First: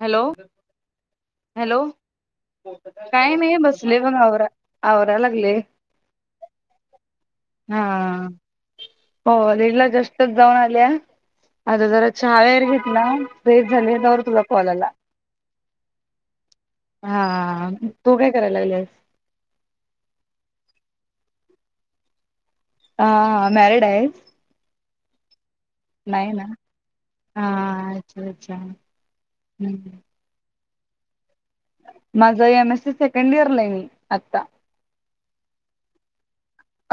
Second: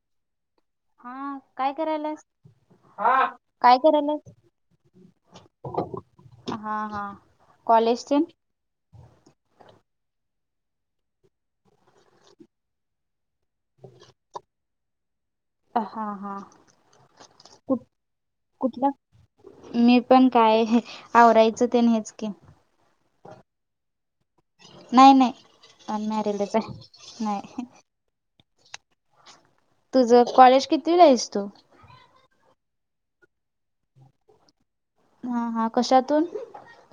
Hello? हा, काय करायल्यास? काही नाही, बसलोय बघ, आवरा आवरा लागलोय. हा हा, कॉलेज तेन? कॉलेजला जस्टच जाऊन आल्या, आता जरा चहा वगैरे घेतला. फ्रेश झाले, तोवर तुझा कॉल आला. हा हा. हा, कुठ तू काय करायला कुठला लागल्यास? मी पण काय, आवरायचं तेन हेच की. हा हा, मॅरीड हाइत? नाही नाही, ना अनमॅरिडच आहे. नाही. हा अच्छा अच्छा, हम्म! कॉलेज कितीवीला हाईस तू? माझं एम. एस. सी सेकंड इयरला आहे मी, आता. हा हा, कशातून?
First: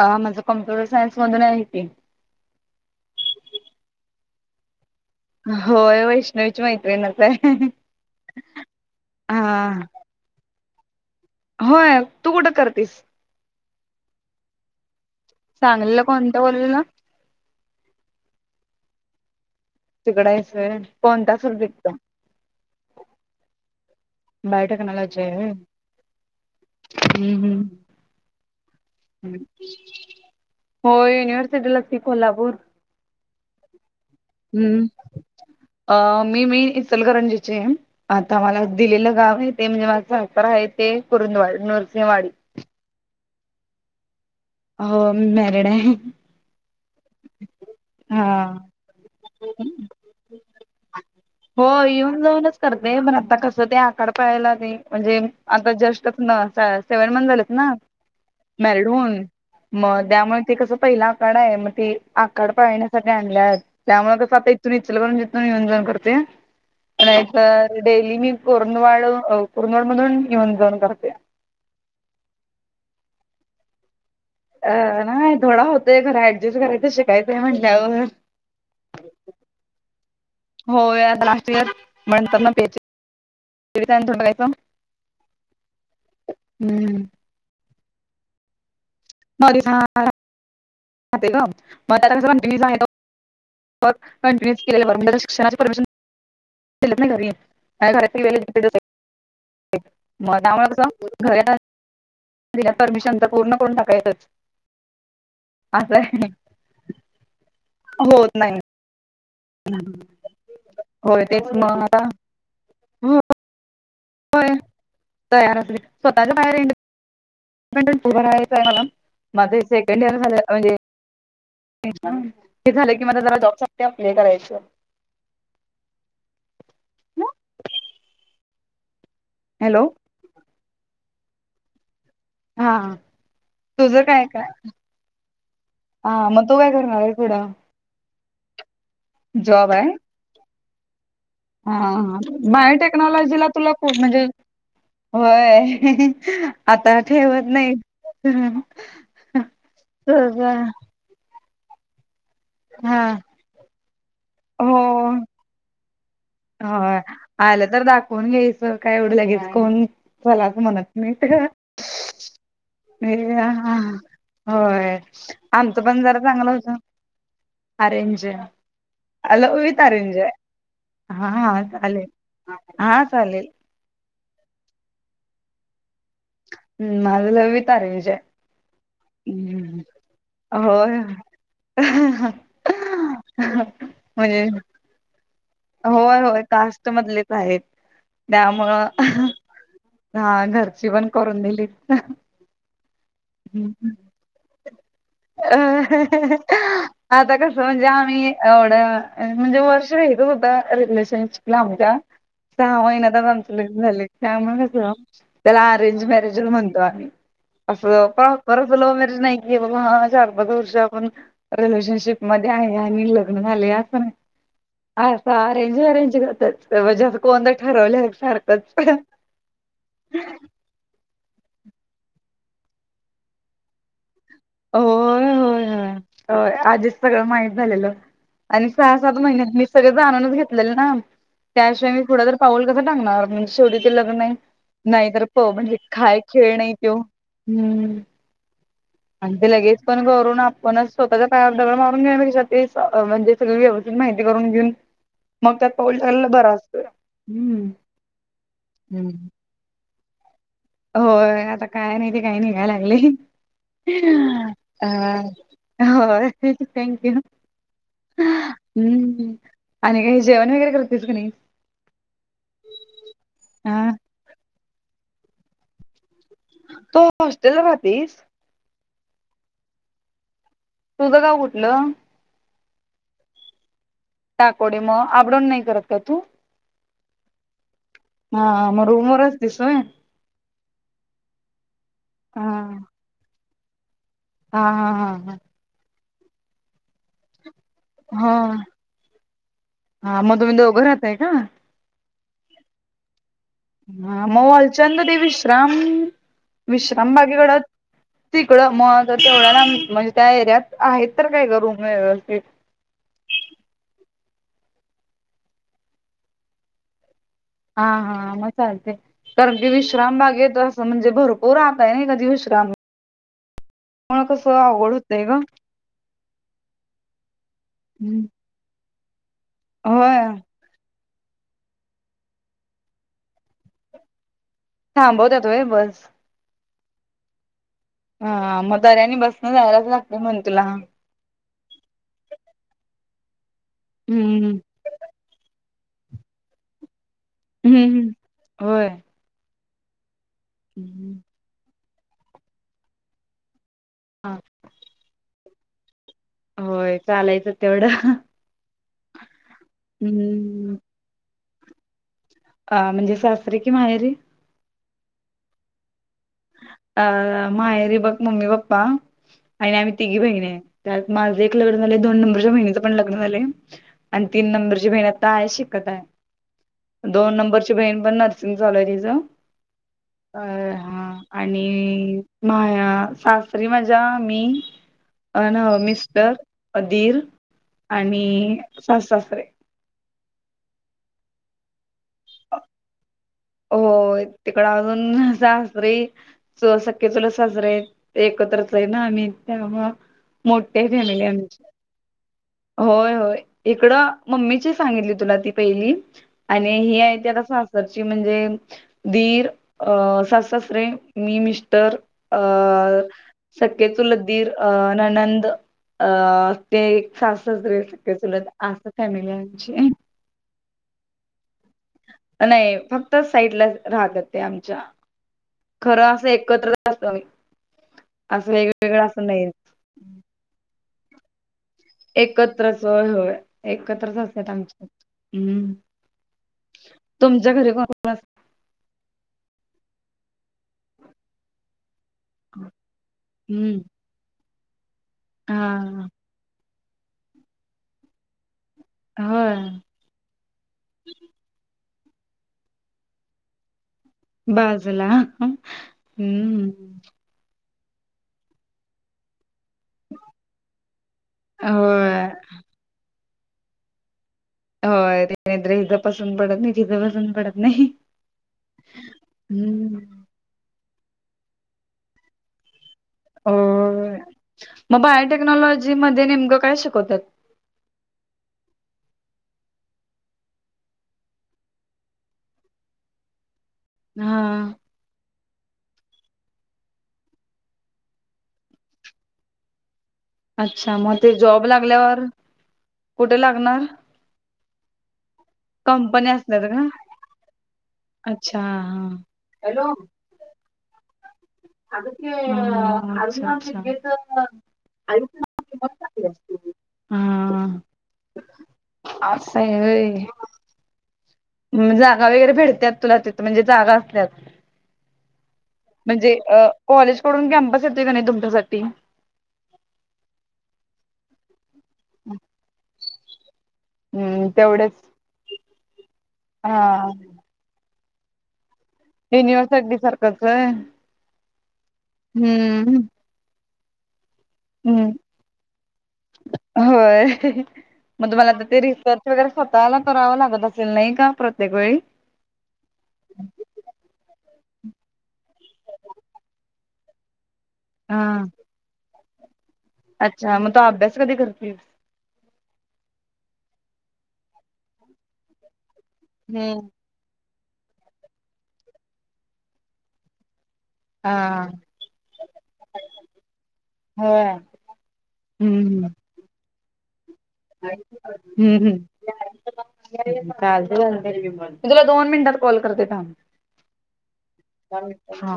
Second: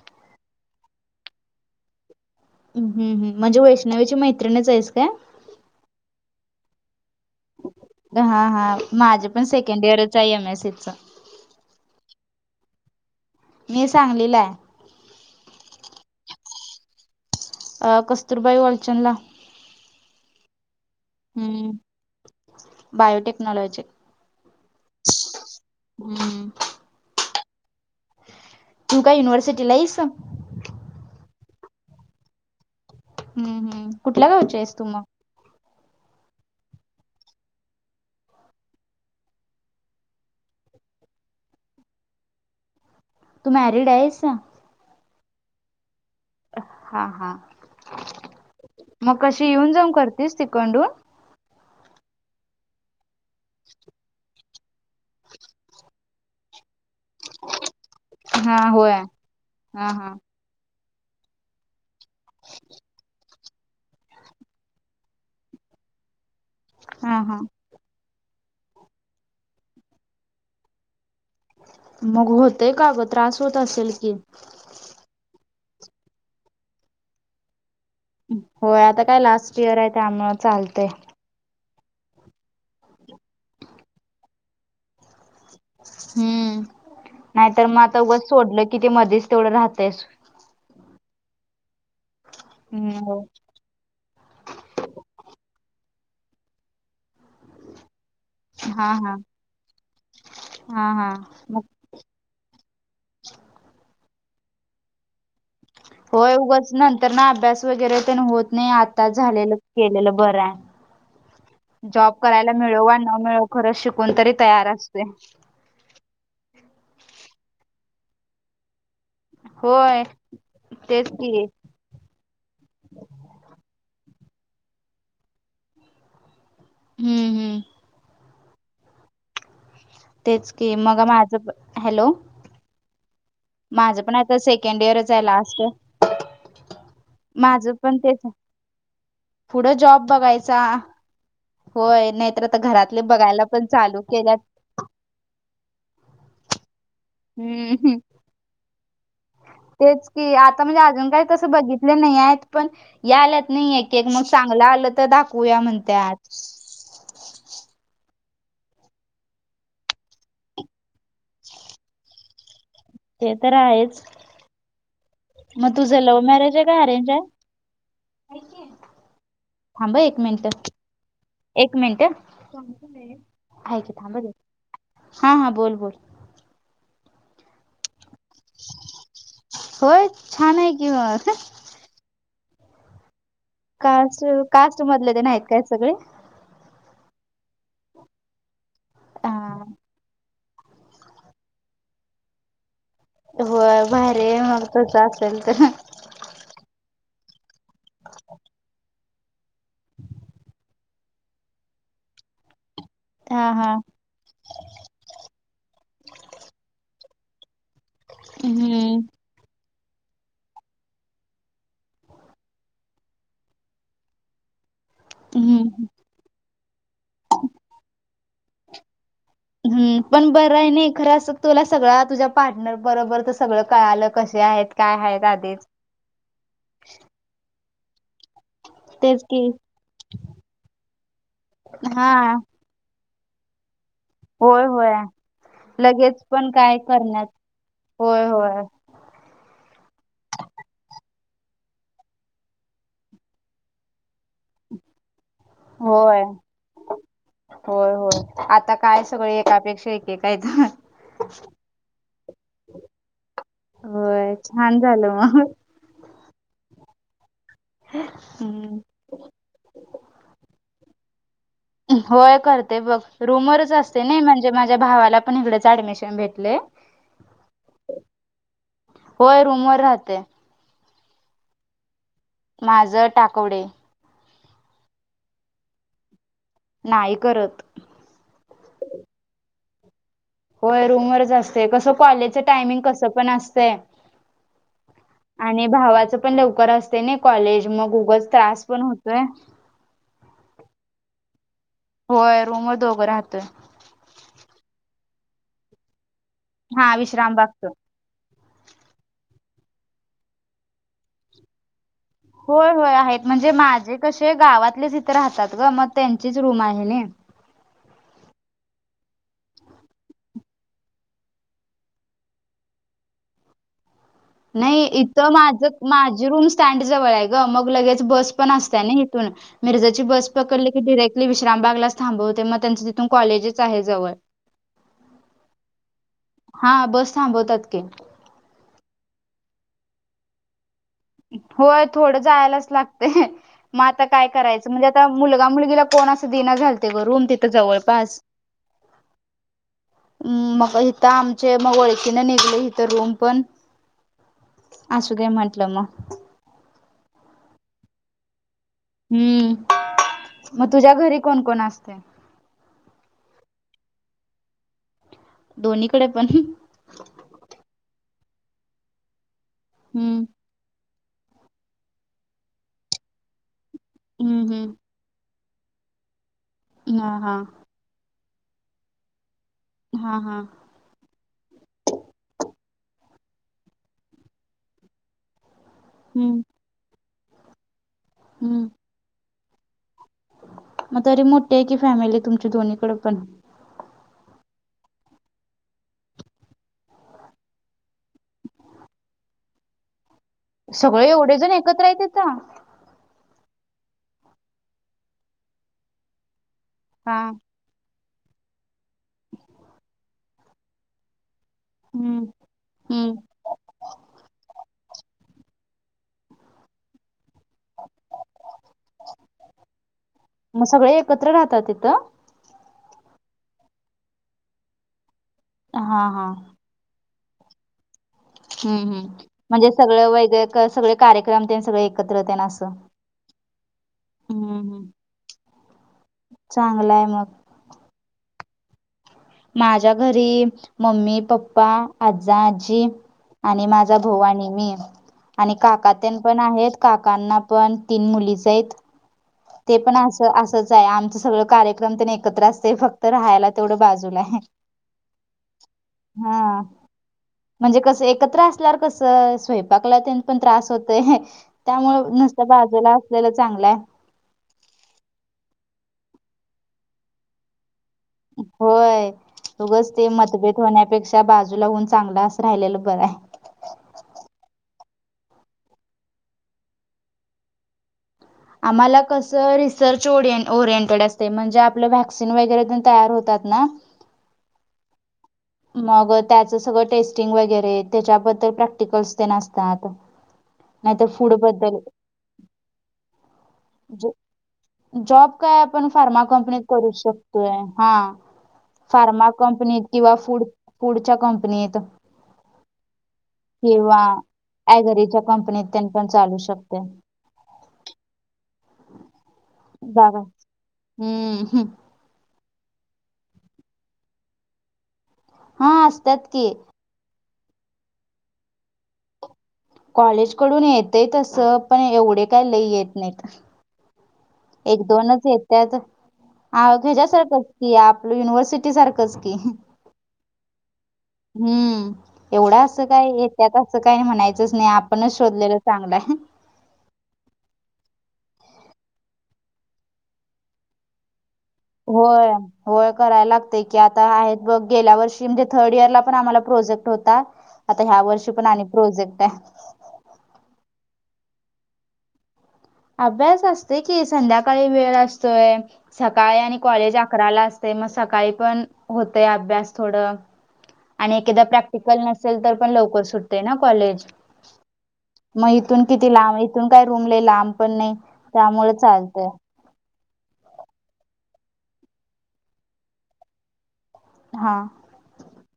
अ माझं कॉम्प्युटर सायन्स मधून आहे की. हम् हम, म्हणजे वैष्णवीची मैत्रिणीच आहेस काय? होय, वैष्णवीची माैत्रीणच हाय. हा हा, माझ पण सेकंड इयरच हाय, एम. एस. सी. च होय, तू कुठं करतीस. मी सांगलीला हाय. सांगलीला कोणत्या कॉलेजला? अ कस्तुरबाई वालचंदला. तिगड हाईस होय. हम्म, बायोटेक्नॉलॉजी. बायोटेक्नॉलॉजी हाय व्हय? हम्म. हम्म तू काय हम्म. युनिव्हर्सिटीला आहेस? होय, युनिव्हर्सिटीलाच की कोल्हापुर. हम्, हम्म, कुठल्या गावची आहेस तू हम्म. मगं? मी इचलकरंजीची आहे. आता मला दिलेलं गावं आहे ते, म्हणजे माझं आहे ते कुरुंदवाड नरसिंहवाडी. तू मॅरिड आहेसं? हो, मी मॅरिड आहे. हा हा, हा मग कशी येऊन जाऊनं करतेसं तिकडून? हो, येऊन जाऊनचं करते, पण आता कसं ते आखाड पळायला ते म्हणजे आता जस्ट ना सेव्हन मं झालेत ना हा मॅरीड होय हा मग, हा दया मंग. ते कसं पहिला आखाड आहे मग ते आखाड पाळण्यासाठी आणल्या आहेत. त्यामु कसं आता इथून [inaudible] इच्छलं प जथून नियोंजन करते हा हा पण डेली मी परणवाळ [inaudible] परणवाड मधून येऊन जाऊन करते मगं होतयं का. गं त्रास होत. असेल कि. अ नाही थोडा होतोयं खरं ऍडजस्ट करायचं शिकायचंय म्हणल्यावर होय आता काय लास्ट इयर आहे त्यामुळे चालतयं. होय लास्ट इयर. म्हणतात ना [inaudible] प थोडयचं हम्म, नाहीतर मग आता उगचं सोडलं कि ते मध्येच तेवढं राहतयं. ग मग [unintelligible] त्या की सांग हो. कंटिन्य [unintelligible] केलें शिक्षणा परमिशन दि घरी घरात वे हा हा [unintelligible] मनामुळे हा हा क घ मग दिलं परमिशन तर पूर्ण करून टाकायचं. हो उगच नंतर ना अभ्यास वगैरे होत. नाही. आताचं झालेलं. केलेलं बरं आहे. होय तेच मग आता जॉब. करायला मिळो वा ना मिळो खरचं शिकून तरी होय तयार असते. [inaudible] स्वतःच्या [inaudible] बाहेरू रायचंय मला बाकी होय सेकंड ईयर झालं म्हणजे. तेच की ते झालं की मला जॉब साठी अप्लाय करायचं. हम्म, हम्म, हॅलो! तेचं कि मगं माझं हॅलो! हा, मंग माझं तुझं पण काय आता सेकंड इयरच आहे लास्ट मग तू काय करणार पुढं. माझं पण त्याचं आहे. पुढं जॉब बघायचा. हा होय नाहीतर आता घरातले बघायला बायोटेक्नॉलॉजीला पण तुला चालू पूर्ण. केल्यात होय आता ठेवतं हम्म नायतं. तेचं कि आता म्हणजे अजून काही तसं बघितले नाही. आहेत. पण हा या आल्यात नाही. ते मग चांगलं आलं तर दाखवूया म्हणतातं. हो आलं तर दाखवून घ्यायचं काय एवढं लगेच कोण चला म्हणतं. नाही [inaudible] तर नाही ते तर गं आहेच होय मग आमचं तुझं पण जरा लव्ह चांगलं मॅरेज आहे होतं. का अरेंज आहे विथ थांब अरेंज. एक मिनिट हा हा चालेलं हा चालेलं. ऐकतं थांब हा हा बोल बोल. हम्म मला वि [inaudible] तार विजय होय छान आहे कि मंग. हा हा कास्ट कास्ट मधले ते नाहीत. काय सगळे होय होय कास्ट मधलेच आहेत त्यामुळं. हा हा घरची पण करून दिलीत. ह होय भारी आहे मग तसं असेल तर आ आता कसं म्हणजे आम्ही एवढं म्हणजे वर्ष भे. रिलेशन शिकला आमच्या सहा महिन्यान च हा आमचं हा लग्न झालंय. त्यामुळे कस त्याला अरेंज मॅरेज म्हणतो आम्ही. असंच लव्ह हम्म मॅरेज नाही कि बाबा चार पाच वर्ष आपण रिलेशनशिप मध्ये आहे आणि लग्न झाले असण आ. सारेंज हम्म अरेंज करतातजे कोणत ठरवल्या सारखंच पण. हम् पण बरं आहे नाही खरं असं तुला सगळ तुझ्या पार्टनर बरोबर तर सगळं कळालं. कसे आहेत? काय आहेत होय आधीच. होय होय आधीच सगळं माहीित झालेलं. आणि सहा सात तेच की महिन्यात मी सगळे जाणूनच घेतलेले ना, त्याशिय मी हा थोडं ज पाऊल. कसं टांगणार म्हणजे शेवटी ते लग्न नाही होय होय नाही तर प म्हणजे काय लगेच पण खेळ नाही काय तो. करण्यात हम्म होय होय. आणि ते लगेच पण करून आपणच स्वतःच्या पायावर डबळ मारून घेऊ ना क म्हणजे.. सगळी व्यवस्थित माहिती करून घेऊन. मग त्यात होय पाऊलला बर असतो हम् हम्. अपेक्षा एके काय तर. होय आता काय नाही ते काही निघायला लागले. होय छान झालं मग. हो थँक यू हम्म. आणि काही जेवण वगैरे करतेच कण नाहीस. होय करते बघ रूमरच हा असते नाही म्हणजे माझ्या भावाला पण इकडेच ऍडमिशन भेटते. तू हॉस्टेल राहतेस. होय रूमवरर राहते. तुझं का कुठलं? माझं टाकवडे. टाकवडे मग आबडून नाही करत का तू.. नाही करत. हा मग रूम वरच राहतीस होय. होय रूमवरच असते कसं कॉलेजचं हा टायमिंग कसं पण असतंय. हा हा हा हा आणि भावाचं पण लवकर असते नाही कॉलेज मग उग हा त्रास पण होतोय. हा मग तुम्ही दोघं राहताय का. होय रूम व दोघं राहतंय. हा मग वालचाल ते विश्राम हा विश्राम बागेकडत. विश्रामबागच तिकडं मग तेवढा ना म्हणजे त्या एरियात आहेत तर काय ग रूम व्यवस्थित. होय होय आहेत म्हणजे माझे कसे गावातलेच इथं राहतात ग मग त्यांचीच रूम आहे ना. हा हा मग चालतेय. कारण की विश्राम बाग येत असं म्हणजे भरपूर राहतय ना कधी विश्राम. मुळ कसं नाही अवघड होतंय इथं ग. माझ माझी रूम स्टँड जवळ आहे ग मग लगेच बस पण असतय ना. मिर्जाची होय बस पकडली की डरेक्. विश्रामबागलाच थांबवते मग त्यांचं तिथून कॉलेजच आहे जवळ. थांबवत्यात होय बस. हा बस थांबवतात कि. हा मग दऱ्याने बसनं जायलाचं लागते. म्हण तुला, होय थोडं जायलाच लागते. म आता काय हम्म करायचं म्हणजे तर मुलगा मुलगीला कोण अस दिना झालत गं रूम ते हम्म हम्म होय. मग इथं हम्म. आमचे मग ओळखीने निघले. इथं रूम पण, हा असूदे म्हंटलं मग, होय. चालायचं तेवढं हम्म, हम्म. मग तुझ्या घरी कोण कोण असते? अ म्हणजे सासरी की माहेरी? दोन्हीकड पण अ माहेरी बघ मम्मी पप्पा आणि आम्ही तिघी हम्म बहीण आहे. त्यात माझं एक लग्न झालंय. दोन नंबरच्या बहिणीच पण लग्न झालंय आणि तीन हम्म हम्म नंबरची बहिण आ ता शिकत हा आहे दोन हा नंबरची बहीण पण नर्सिंग चालू आहे तिचं. अ हा, आणि माया सासरी माझ्या मी अन मिस स्टर, हम्म दीर आणि हम्म सासु सासरे. मग तरी मोठी आहे. की फॅमिली तुमची दोन्हीकड पण हो तिकड अजून आता सासरी दोन सख्खे चुलत सासरे एकत्रच आहे ना आम्ही त्यामुळं, मोठी आहे सगळे फॅमिली एवढे जण आमची. एकत्र आहे तिथं होय होय. इकडं मम्मीची सांगितली तुला ती पहिली आणि ही आहे हा ती आता सासरी इकडची म्हणजे दीर अ सासु, सासरे मी मिस टर हम्म अ हम्म सखे चुलत दीर अ नणंद अ ते एक सासू, सासरे सख्खे चुलत असं फॅमिली आहे आमची. मग सगळे एकत्र राहतात तिथं. नाही फक्तच साईडला राहतात ते आमच्या हा खरं हा असं एकत्र असं. असं हम्म वेगवेेगळं हम् असं नाही. म्हणजे सगळं वेगळं क सगळ कार्यक्रम ते सगळे एक एकत्रच होय होय एकत्रच असत्यात हम्म आमचे. हम्म चांगल आहे मग. तुमच्या घरी कोण कोण माझ्या घरी मम्मी, पप्पा, आजा, आजी आणि हम्म. माझा भाऊ आणि मी आणि काका हा तेन पण आहेत काकांना पण तीन मुलीच आहेत. होय ते पण अस असच आहे. आमच सगळ कार्यक्रम त्यांनी एकत्र असते फक्त राहायला तेवढं बाजू बाजूला हा हम्म. म्हणजे कसं एकत्र असल्यावर कसं स्वयं पाकला तेन पण त्रास होतय. त्यामुळे होय नुसत बाजूला असलेल चांगल आहे. होय. तिकडंन नाहीतरी इथ पसंत पडत नाही तिथं पसंत पडत नाही. होय. उगाच ते हम्म. मतभेद होण्यापेक्षा बाजूला हून चांगलं असं राहिलेलं बरं आहे. होय. मग बायोटेक्नॉलॉजी मध्ये नेमकं काय शिकवत्यात. आम्हाला कसं रिसर्च ओर ओरिएंटेड असते म्हणजे आपलं व्हॅक्सिन वगैरे पण तयार होतात ना? हा. मग त्याचं सगळं टेस्टिंग वगैरे त्याच्याबद्दल प्रॅक्टिकलस तेन असतात. नाही अच्छा तर मग ते फूड जॉब बद्दल लागल्यावर, कुठ लागणार? ज जॉब काय आपण फार्मा कंपनी कंपनीत असतात का? करू शकतोय, हा. अच्छा हा. फार्मा कंपनीत किंवा फूड फूडच्या कंपनीत. अगं ते किंवा ऍगरीच्या कंपनीत तेन पण चालू शकतोय. [unintelligible] हा असाय वय. हम् [unintelligible] जागा वगैरे भेडत्यात तुला तिथ म्हणजे जागा असल्यात, हा असतात म्हणजे की अ कॉलेज कडून कॅम्पस येतोय का नाही तुमच्यासाठी. कॉलेज कडून येतय तंस पण एवढे काय लई येत नाहीत. हम्म एक तेवढेच दोनच येत्यात, आ हा ह्याच्यासारखंच की आपलं युनिव्हर्सिटी सारखंच. की युनिव्हर्सिटी सारखंच वय. हम्म एवढा असं काय येत्यात असं काय म्हणाय च नाही हम्म आपणच शोधलेलं चांगला आहे. होय, मग तुम्हाला आता ते रिसर्च वगैरे स्वतःला करावं लागत असेल नाही का? प्रत होय. होय कराय लागतय की आता आहेत बघ गेल्या वर्षी म्हणजे थर्ड इयर ला पण आम्हाला प्रोजेक्ट होता. आता ह्या हा वर्षी पण आणि प्रोजेक्ट आहे. अच्छा मग तू अभ्यास कधी करतीस. अभ्यास असते की संध्याकाळी वेळ असतोय सकाळी आणि हम्म कॉलेज अकराला असतंय मग सकाळी पण होतय अभ्यास थोड. आणि हा एकीदा प्रॅक्टिकल नसेल तर पण लवकर सुटते ना कॉलेज. होय मग इथून हम्म किती लांब इथून काय रूम लई लांब पण नाही त्यामुळ हम्म हम्म चालतय. मी तुला दोन मिनिटात कॉल करते थांम. हा. हा.